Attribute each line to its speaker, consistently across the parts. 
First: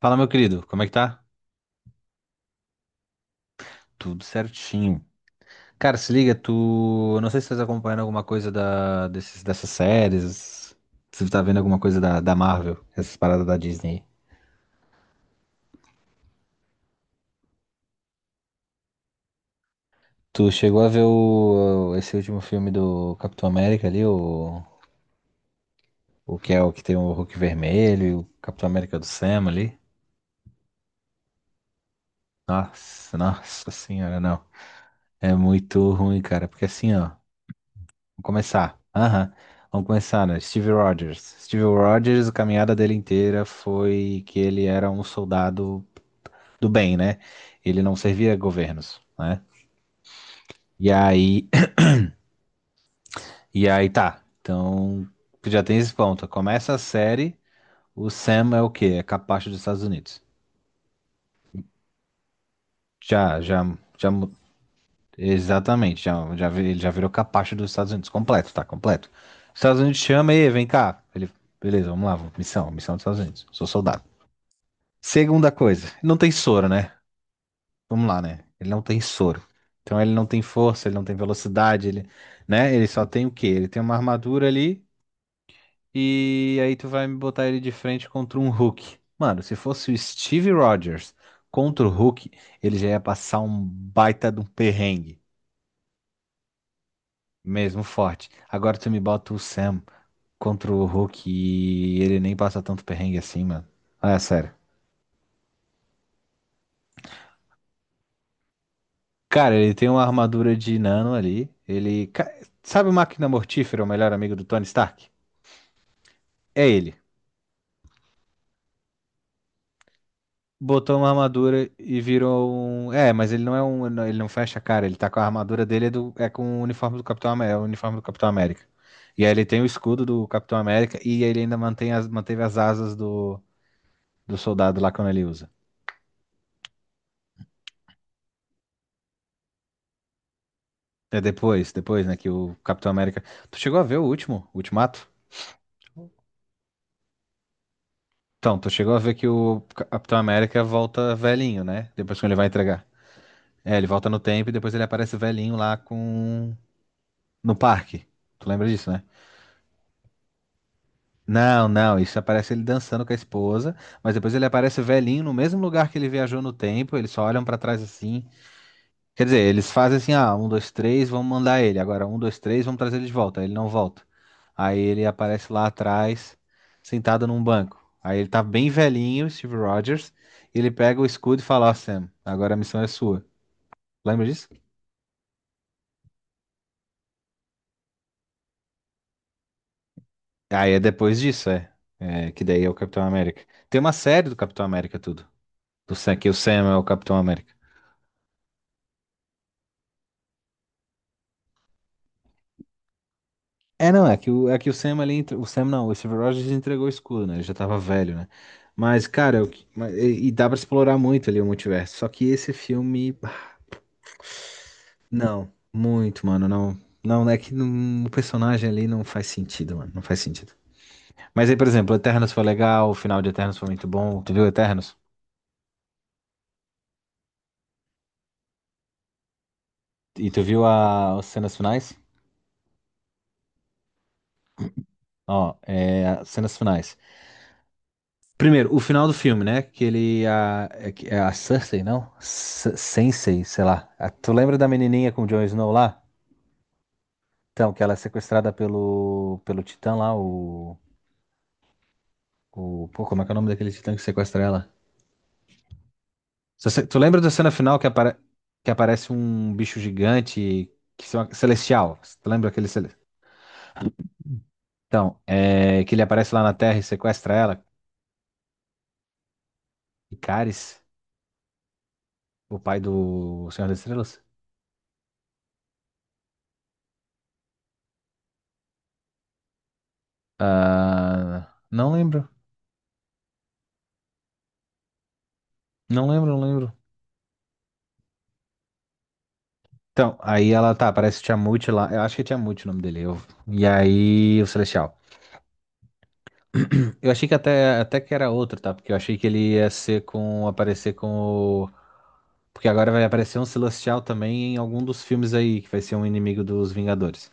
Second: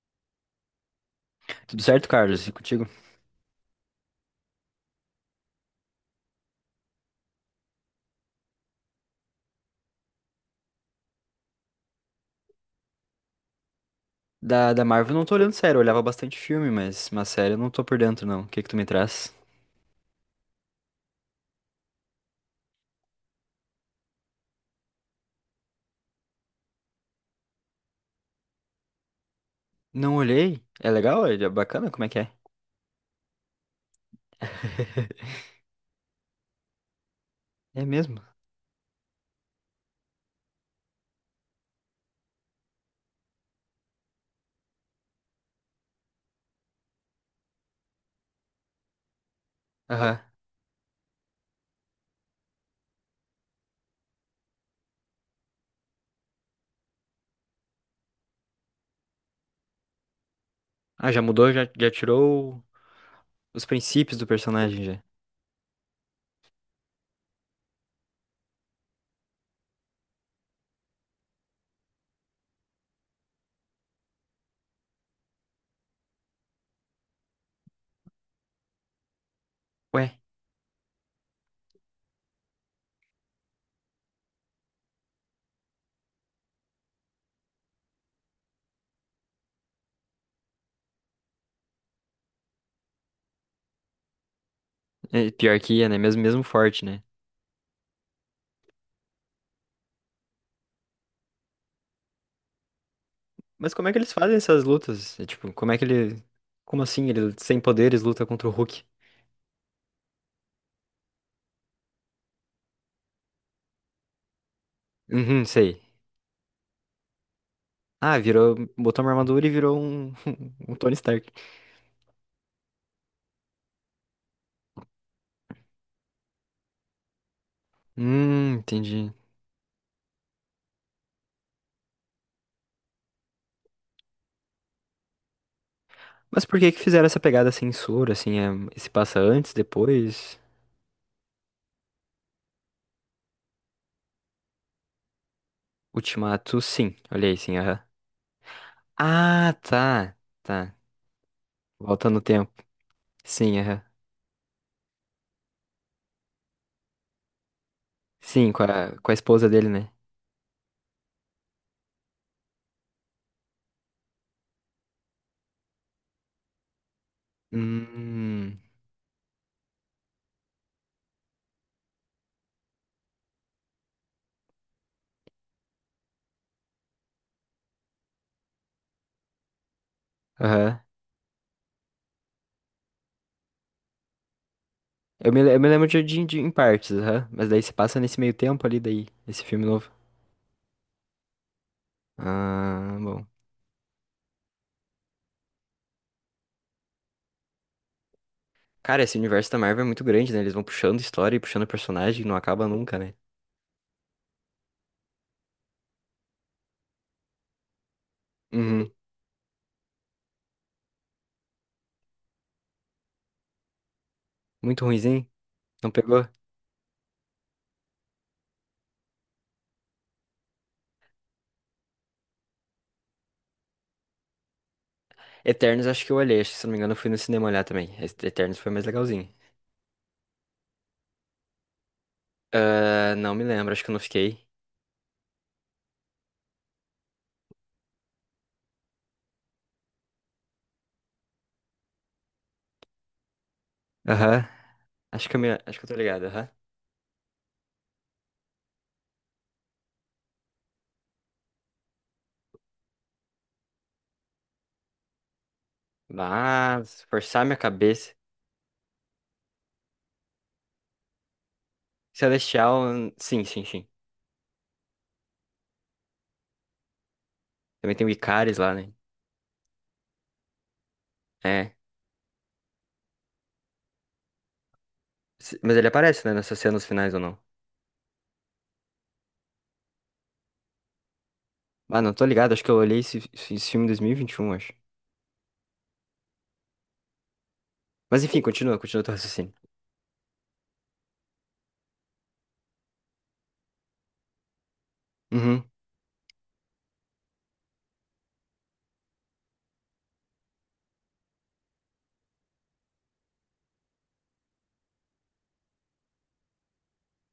Speaker 1: Fala, meu querido, como é que tá?
Speaker 2: Tudo certo, Carlos? E contigo?
Speaker 1: Tudo certinho. Cara, se liga, tu. Eu não sei se tu tá acompanhando alguma coisa dessas séries. Se tu tá vendo alguma coisa da Marvel, essas paradas da Disney.
Speaker 2: Da Marvel eu não tô olhando sério, eu olhava bastante filme, mas uma série eu não tô por dentro, não. O que que tu me traz?
Speaker 1: Tu chegou a ver esse último filme do Capitão América ali, o que tem o Hulk vermelho, e o Capitão América do Sam ali?
Speaker 2: Não olhei? É legal? É bacana? Como é que é?
Speaker 1: Nossa, Nossa Senhora, não. É muito ruim, cara, porque assim, ó.
Speaker 2: É mesmo?
Speaker 1: Vamos começar. Aham. Vamos começar, né? Steve Rogers. Steve Rogers, a caminhada dele inteira foi que ele era um soldado do bem, né? Ele não servia governos, né?
Speaker 2: Aham.
Speaker 1: E aí, e aí, tá. Então, tu já tem esse ponto. Começa a série, o Sam é o quê? É capacho dos Estados Unidos.
Speaker 2: Ah, já mudou? Já tirou
Speaker 1: Já, já,
Speaker 2: os
Speaker 1: já,
Speaker 2: princípios do
Speaker 1: mu-
Speaker 2: personagem, já.
Speaker 1: Exatamente, ele já virou capacho dos Estados Unidos, completo, tá, completo. Os Estados Unidos chama e vem cá. Beleza, vamos lá, missão, missão dos Estados Unidos, sou soldado. Segunda coisa, ele não tem soro, né? Vamos lá, né? Ele não tem soro. Então
Speaker 2: Ué,
Speaker 1: ele não tem força, ele não tem velocidade, ele, né? Ele só tem o quê? Ele tem uma armadura ali e aí tu vai me botar ele de frente contra um Hulk. Mano, se fosse o Steve Rogers contra o Hulk, ele já ia passar um baita de um perrengue,
Speaker 2: é pior que ia, né? Mesmo, mesmo forte, né?
Speaker 1: mesmo forte. Agora tu me bota o Sam contra o Hulk e ele nem passa tanto perrengue assim, mano.
Speaker 2: Mas como é que
Speaker 1: Ah,
Speaker 2: eles
Speaker 1: é
Speaker 2: fazem
Speaker 1: sério.
Speaker 2: essas lutas? É, tipo, como é que ele. Como assim? Ele, sem poderes, luta contra o Hulk?
Speaker 1: Cara, ele tem uma armadura de nano ali. Sabe o Máquina Mortífera, o melhor amigo do Tony Stark?
Speaker 2: Uhum, sei.
Speaker 1: É ele.
Speaker 2: Ah, virou. Botou uma armadura e virou um, um Tony
Speaker 1: Botou uma
Speaker 2: Stark.
Speaker 1: armadura e virou um. É, mas ele não é um. Ele não fecha a cara, ele tá com a armadura dele, é, é com o uniforme do Capitão América. É o uniforme do Capitão América.
Speaker 2: Entendi.
Speaker 1: E aí ele tem o escudo do Capitão América e ele ainda mantém manteve as asas do soldado lá quando ele usa.
Speaker 2: Mas por que que fizeram essa pegada censura, assim, é, se passa antes, depois?
Speaker 1: É depois, depois, né, que o Capitão América. Tu chegou a ver o último, o Ultimato?
Speaker 2: Ultimato, sim. Olha aí, sim, aham.
Speaker 1: Então, tu chegou a ver que
Speaker 2: Ah,
Speaker 1: o
Speaker 2: tá,
Speaker 1: Capitão América
Speaker 2: tá.
Speaker 1: volta velhinho, né?
Speaker 2: Volta no
Speaker 1: Depois que ele vai
Speaker 2: tempo.
Speaker 1: entregar.
Speaker 2: Sim,
Speaker 1: É,
Speaker 2: aham.
Speaker 1: ele volta no tempo e depois ele aparece velhinho lá com. No parque. Tu
Speaker 2: Sim, com
Speaker 1: lembra disso,
Speaker 2: a,
Speaker 1: né?
Speaker 2: com a esposa dele, né?
Speaker 1: Não, não, isso aparece ele dançando com a esposa, mas depois ele aparece velhinho no mesmo lugar que ele viajou no tempo, eles só olham pra trás assim.
Speaker 2: Hum,
Speaker 1: Quer dizer, eles fazem assim, ah, um, dois, três, vamos mandar ele. Agora, um, dois, três, vamos trazer ele de volta. Aí ele não volta. Aí ele aparece lá atrás, sentado num banco. Aí ele tá bem velhinho, Steve Rogers, e ele
Speaker 2: aham.
Speaker 1: pega o escudo e fala: ó, Sam, agora a missão é sua. Lembra disso?
Speaker 2: Eu me lembro de em partes, aham. Mas daí se passa nesse meio tempo ali, daí, esse filme novo.
Speaker 1: Aí é depois disso, é. É, que daí é o
Speaker 2: Ah,
Speaker 1: Capitão
Speaker 2: bom.
Speaker 1: América. Tem uma série do Capitão América tudo. Do Sam, que o Sam é o Capitão América.
Speaker 2: Cara, esse universo da Marvel é muito grande, né? Eles vão puxando história e puxando personagem, não acaba nunca, né?
Speaker 1: É, não, é que o Sam ali, o Sam não, o Steve Rogers entregou o escudo, né? Ele já tava velho, né?
Speaker 2: Uhum.
Speaker 1: Mas, cara, e dá pra explorar muito ali o multiverso. Só que esse filme, bah,
Speaker 2: Muito ruinzinho.
Speaker 1: não,
Speaker 2: Não pegou?
Speaker 1: muito, mano, não. Não, é que não- o personagem ali não faz sentido, mano, não faz sentido. Mas aí, por exemplo, Eternos foi legal, o final de Eternos foi muito bom. Tu viu Eternos?
Speaker 2: Eternos acho que eu olhei, acho que se não me engano eu fui no cinema olhar também. Esse Eternos foi mais legalzinho.
Speaker 1: E tu viu as cenas finais?
Speaker 2: Ah, não me lembro, acho que eu não fiquei.
Speaker 1: Ó, é, as cenas finais. Primeiro, o final do filme, né? Que ele. A, é, que- É a Cersei, não? S Sensei, sei lá. Ah, tu
Speaker 2: Aham.
Speaker 1: lembra da menininha com o
Speaker 2: Acho que eu
Speaker 1: Jon
Speaker 2: me,
Speaker 1: Snow
Speaker 2: acho que eu tô
Speaker 1: lá?
Speaker 2: ligado, aham.
Speaker 1: Então, que ela é sequestrada pelo Titã lá, o. Pô, como é que é o nome daquele Titã que sequestra ela? Se você- Tu
Speaker 2: Mas,
Speaker 1: lembra da
Speaker 2: forçar
Speaker 1: cena
Speaker 2: minha
Speaker 1: final que,
Speaker 2: cabeça.
Speaker 1: apare, que aparece um bicho gigante que se celestial? Tu lembra
Speaker 2: Celestial, sim, sim, sim.
Speaker 1: Então, é, que ele aparece lá na Terra e sequestra ela?
Speaker 2: Também tem o Icaris lá, né?
Speaker 1: Icaris,
Speaker 2: É.
Speaker 1: o pai do Senhor das Estrelas?
Speaker 2: Mas ele aparece, né, nessas cenas finais ou não?
Speaker 1: Ah, não
Speaker 2: Ah, não, tô
Speaker 1: lembro.
Speaker 2: ligado, acho que eu olhei esse filme em 2021 acho.
Speaker 1: Não lembro, não lembro.
Speaker 2: Mas enfim, continua, continua teu raciocínio.
Speaker 1: Então, aí ela tá, parece Tiamut lá. Eu acho que é Tiamut o nome dele. E aí, o Celestial.
Speaker 2: Uhum,
Speaker 1: Eu achei que até que era outro, tá? Porque eu achei que ele ia ser com. Aparecer com o. Porque agora vai aparecer um Celestial também em algum dos filmes aí, que vai ser um inimigo dos Vingadores.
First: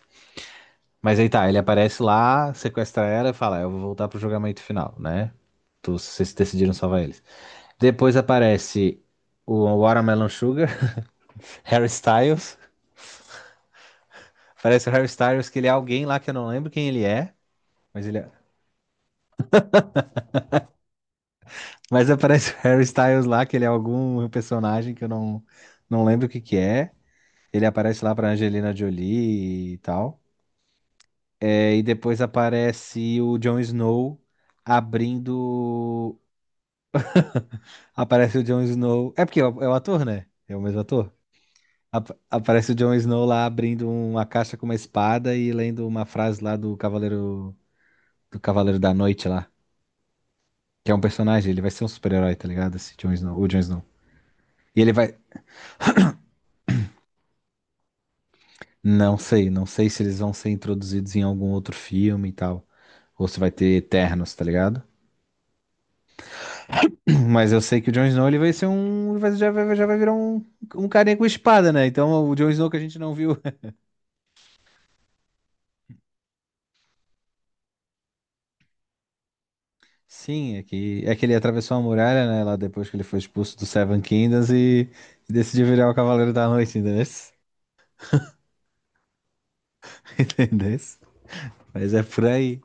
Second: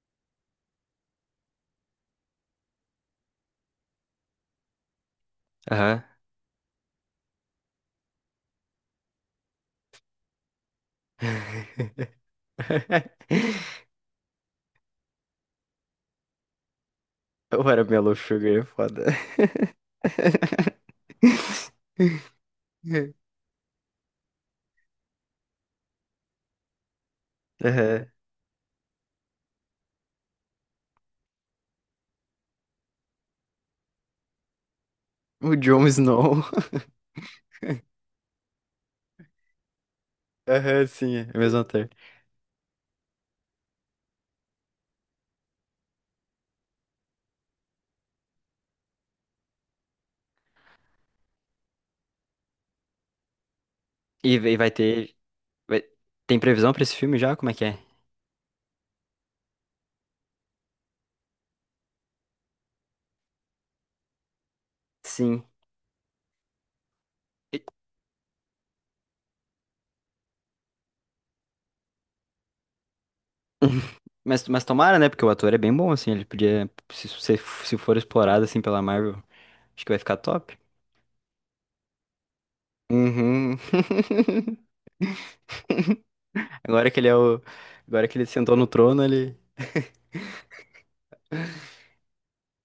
Speaker 1: Mas aí tá, ele aparece lá, sequestra ela e fala: eu vou voltar pro julgamento final, né?
Speaker 2: aham.
Speaker 1: Vocês decidiram salvar eles. Depois aparece o Watermelon Sugar, Harry Styles. Aparece o Harry Styles, que ele é alguém lá que eu não lembro quem
Speaker 2: Eu era Mellow
Speaker 1: ele é...
Speaker 2: Sugar, é foda.
Speaker 1: Mas aparece o Harry Styles lá, que ele é algum personagem que eu não, não lembro o que que é. Ele aparece
Speaker 2: Aham.
Speaker 1: lá pra Angelina Jolie e tal. É, e depois aparece o Jon Snow
Speaker 2: O Jon
Speaker 1: abrindo.
Speaker 2: Snow.
Speaker 1: Aparece o Jon Snow. É porque é o ator, né? É o mesmo
Speaker 2: Aham,
Speaker 1: ator.
Speaker 2: sim, é a mesma ator.
Speaker 1: Aparece o Jon Snow lá abrindo uma caixa com uma espada e lendo uma frase lá do Cavaleiro da Noite lá. Que é um personagem, ele vai ser um super-herói, tá ligado? Esse Jon Snow, o Jon Snow.
Speaker 2: E vai
Speaker 1: E ele
Speaker 2: ter.
Speaker 1: vai.
Speaker 2: vai- Tem previsão pra esse filme já? Como é que é?
Speaker 1: Não sei, não sei se eles vão ser introduzidos em algum outro filme e tal. Ou se vai ter Eternos, tá ligado?
Speaker 2: Sim.
Speaker 1: Mas
Speaker 2: E-
Speaker 1: eu sei que o Jon Snow, ele vai ser um. Vai- já, vai, já vai virar um carinha com espada, né? Então o Jon Snow que a gente não viu.
Speaker 2: mas tomara, né? Porque o ator é bem bom, assim. Ele podia. Se for explorado, assim, pela Marvel, acho que vai ficar
Speaker 1: Sim,
Speaker 2: top.
Speaker 1: é que ele atravessou a muralha, né? Lá depois que ele foi
Speaker 2: Uhum.
Speaker 1: expulso do Seven Kingdoms e decidiu virar o Cavaleiro da Noite,
Speaker 2: Agora que
Speaker 1: entendeu?
Speaker 2: ele é o. Agora que ele sentou no trono, ele.
Speaker 1: Entendeu? Mas é por aí.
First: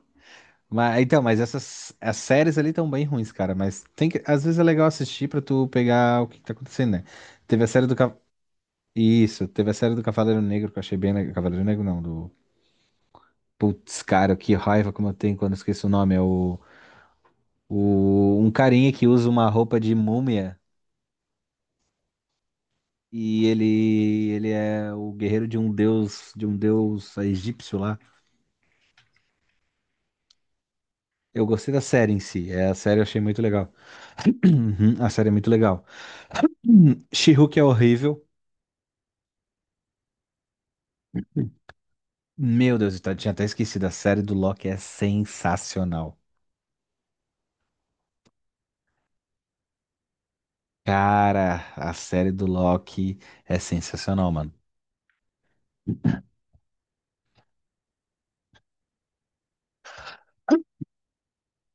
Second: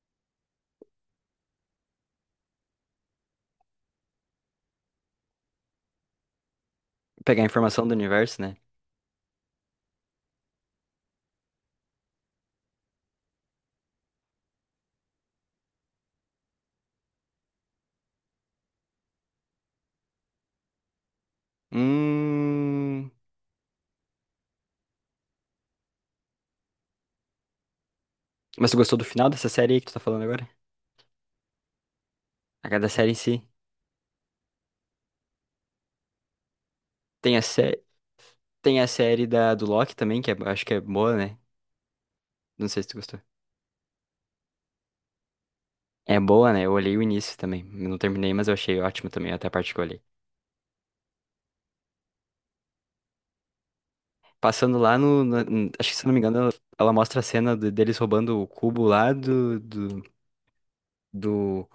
Speaker 1: Mas, então, mas essas as séries ali estão bem ruins, cara. Mas tem que, às vezes é legal assistir pra tu pegar o que, que tá acontecendo, né?
Speaker 2: Pegar a
Speaker 1: Teve a
Speaker 2: informação
Speaker 1: série
Speaker 2: do
Speaker 1: do. Ca-
Speaker 2: universo, né?
Speaker 1: Isso, teve a série do Cavaleiro Negro que eu achei bem. Cavaleiro Negro não, do. Putz, cara, que raiva como eu tenho quando eu esqueço o nome. É o. Um carinha que usa uma roupa de múmia
Speaker 2: Hum.
Speaker 1: Ele é o guerreiro de um deus. De um deus egípcio lá.
Speaker 2: Mas tu gostou do final dessa série aí que tu tá falando agora?
Speaker 1: Eu gostei da série em si.
Speaker 2: A
Speaker 1: É, a
Speaker 2: cada
Speaker 1: série eu
Speaker 2: série em
Speaker 1: achei
Speaker 2: si.
Speaker 1: muito legal. A série é muito legal.
Speaker 2: Tem a,
Speaker 1: She-Hulk é
Speaker 2: sé...
Speaker 1: horrível.
Speaker 2: Tem a série da, do Loki também, que é, acho que é boa, né? Não
Speaker 1: Meu
Speaker 2: sei se
Speaker 1: Deus,
Speaker 2: tu gostou.
Speaker 1: tinha até esquecido. A série do Loki é
Speaker 2: É
Speaker 1: sensacional.
Speaker 2: boa, né? Eu olhei o início também. Eu não terminei, mas eu achei ótimo também, até a parte que eu olhei.
Speaker 1: Cara, a série do Loki é sensacional, mano.
Speaker 2: Passando lá no... no- n- Acho que, se eu não me engano, ela mostra a cena deles roubando o cubo lá do...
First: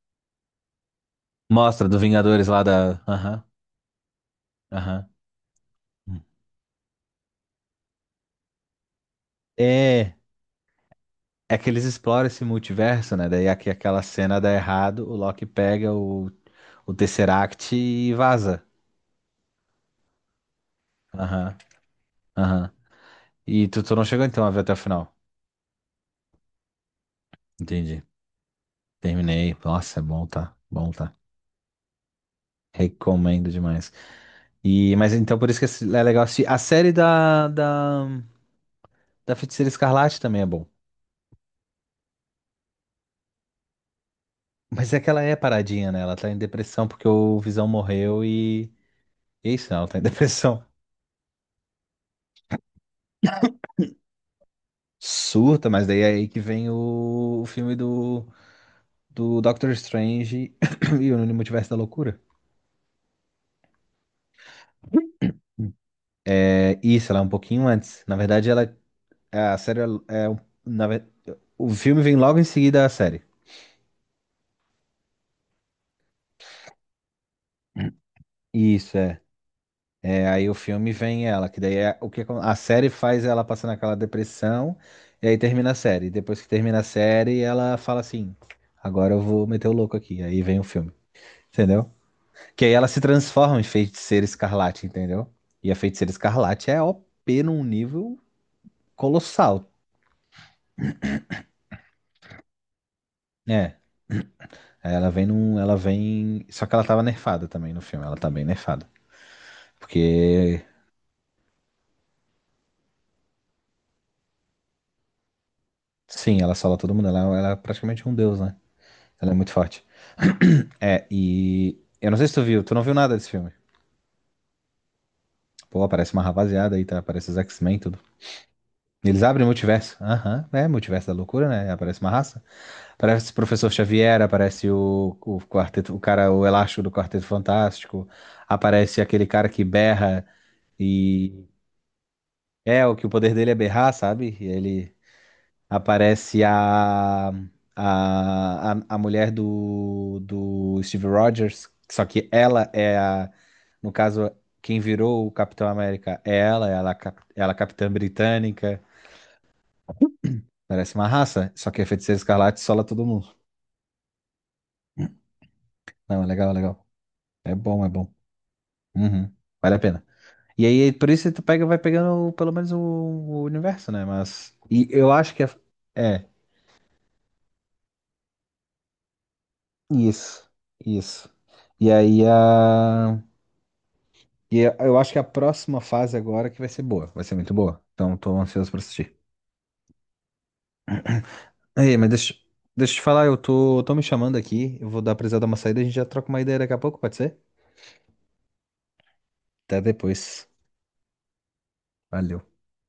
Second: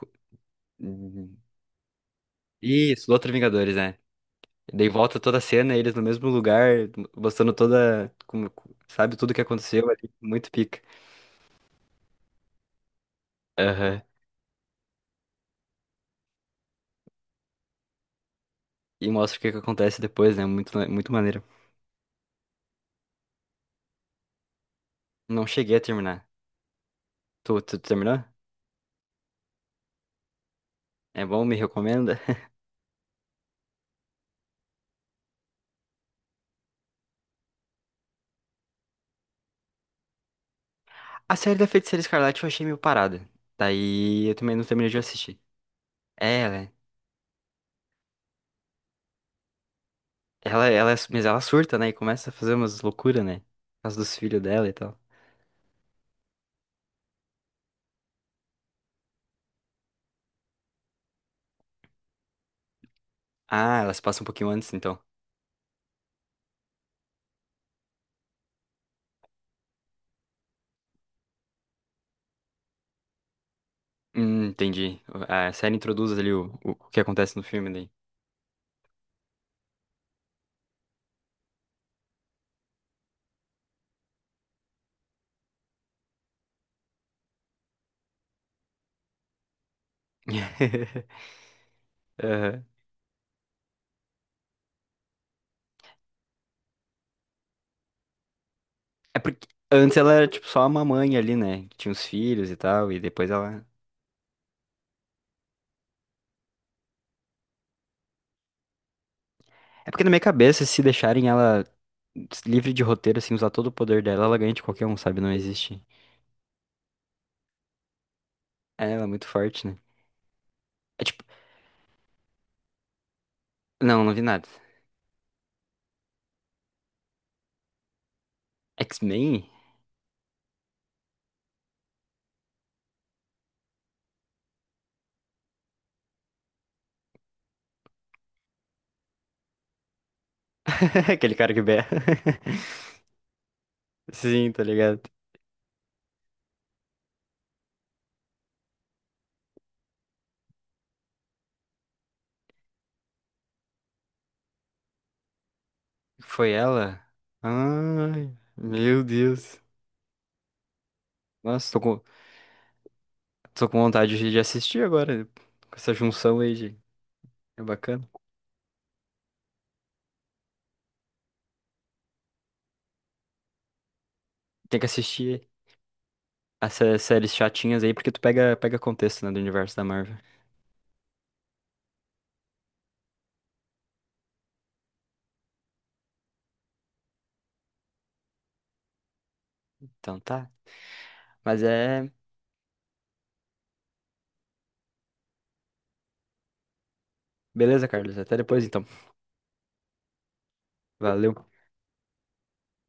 Speaker 1: Mostra do Vingadores lá da.
Speaker 2: Isso, do outro
Speaker 1: Aham,
Speaker 2: Vingadores, né? Daí
Speaker 1: aham.
Speaker 2: volta toda a cena, eles no mesmo lugar, mostrando Sabe, tudo que aconteceu ali.
Speaker 1: É,
Speaker 2: Muito pica.
Speaker 1: é que eles exploram esse multiverso, né? Daí aqui
Speaker 2: Aham.
Speaker 1: aquela cena dá errado, o Loki pega o Tesseract e vaza.
Speaker 2: E mostra o que que acontece depois, né? Muito, muito maneiro.
Speaker 1: Aham, aham. E tu não chegou então a ver até o final?
Speaker 2: Não cheguei a terminar. Tu
Speaker 1: Entendi.
Speaker 2: terminou?
Speaker 1: Terminei. Nossa, é bom, tá? Bom, tá?
Speaker 2: É bom? Me recomenda?
Speaker 1: Recomendo demais. E, mas então por isso que é legal assistir. A série da Feiticeira Escarlate também é bom.
Speaker 2: A série da Feiticeira Escarlate eu achei meio parada. Daí eu também não terminei
Speaker 1: Mas
Speaker 2: de
Speaker 1: é que ela é
Speaker 2: assistir.
Speaker 1: paradinha, né? Ela tá em
Speaker 2: É, ela, é-
Speaker 1: depressão porque o Visão morreu e é isso, né? Ela tá em depressão.
Speaker 2: mas ela surta, né? E começa a fazer umas loucuras, né? Por causa dos filhos dela e tal.
Speaker 1: Surta, mas daí é aí que vem o filme do Doctor Strange e o Multiverso da Loucura.
Speaker 2: Ah, ela se passa um pouquinho antes, então.
Speaker 1: É isso, ela é um pouquinho antes. Na verdade, ela a série é. é um- na, ve- o filme vem logo em seguida à série.
Speaker 2: Entendi. A série introduz ali o que acontece no filme daí.
Speaker 1: Isso, é. É, aí o filme vem ela, que daí é, a série faz ela passar naquela depressão, e aí termina a série. Depois que termina a série, ela fala assim: agora eu vou meter o louco aqui. Aí vem o filme, entendeu? Que
Speaker 2: Aham.
Speaker 1: aí ela se transforma em feiticeira escarlate, entendeu? E a feiticeira escarlate é o p num nível
Speaker 2: É porque
Speaker 1: colossal.
Speaker 2: antes ela era tipo só uma mãe ali, né? que tinha os filhos e tal, e depois ela.
Speaker 1: É, aí ela ela vem, só que ela tava nerfada também no filme, ela tá bem nerfada.
Speaker 2: É porque na minha
Speaker 1: Porque,
Speaker 2: cabeça, se deixarem ela livre de roteiro, assim, usar todo o poder dela, ela ganha de qualquer um, sabe? Não existe.
Speaker 1: sim, ela sola todo mundo, ela é praticamente um deus, né?
Speaker 2: É, ela é muito
Speaker 1: Ela é muito
Speaker 2: forte, né?
Speaker 1: forte.
Speaker 2: É
Speaker 1: É,
Speaker 2: tipo,
Speaker 1: e eu não sei se tu viu, tu não viu nada desse filme.
Speaker 2: não, não vi nada.
Speaker 1: Pô, aparece uma rapaziada aí, tá? Aparece os X-Men e tudo. Eles
Speaker 2: X-Men?
Speaker 1: abrem o multiverso. Aham, é multiverso da loucura, né? Aparece uma raça. Aparece o Professor Xavier, aparece o quarteto, o cara, o elástico do Quarteto Fantástico. Aparece aquele cara que berra
Speaker 2: Aquele
Speaker 1: e
Speaker 2: cara que berra.
Speaker 1: é o que o poder dele é berrar, sabe? E
Speaker 2: Sim, tá
Speaker 1: ele.
Speaker 2: ligado?
Speaker 1: Aparece a mulher do Steve Rogers, só que ela é a, no caso, quem virou o Capitão América é
Speaker 2: Foi
Speaker 1: ela, ela, é a
Speaker 2: ela?
Speaker 1: cap- ela é a Capitã
Speaker 2: Ai,
Speaker 1: Britânica.
Speaker 2: meu Deus.
Speaker 1: Parece uma raça, só
Speaker 2: Nossa, tô
Speaker 1: que a
Speaker 2: com,
Speaker 1: Feiticeira Escarlate sola todo mundo.
Speaker 2: tô com vontade de assistir agora, né? Com essa
Speaker 1: Não, é
Speaker 2: junção
Speaker 1: legal,
Speaker 2: aí
Speaker 1: é
Speaker 2: de.
Speaker 1: legal. É
Speaker 2: É
Speaker 1: bom, é
Speaker 2: bacana.
Speaker 1: bom. Uhum. Vale a pena. E aí, por isso tu pega, vai pegando pelo menos o universo, né? Mas.
Speaker 2: Tem que
Speaker 1: E eu acho que
Speaker 2: assistir
Speaker 1: a- é.
Speaker 2: essas séries chatinhas aí, porque tu pega contexto, né, do universo da Marvel.
Speaker 1: Isso. Isso. E aí a. E eu acho que a próxima fase agora que vai ser boa, vai ser muito boa. Então tô ansioso pra assistir.
Speaker 2: Então tá. Mas
Speaker 1: Ei, mas
Speaker 2: é.
Speaker 1: deixa eu te falar, eu tô me chamando aqui, eu vou dar precisar dar uma saída, a gente já troca uma ideia daqui a pouco, pode ser?
Speaker 2: Beleza, Carlos? Até depois então.
Speaker 1: Até depois.
Speaker 2: Valeu.
Speaker 1: Valeu.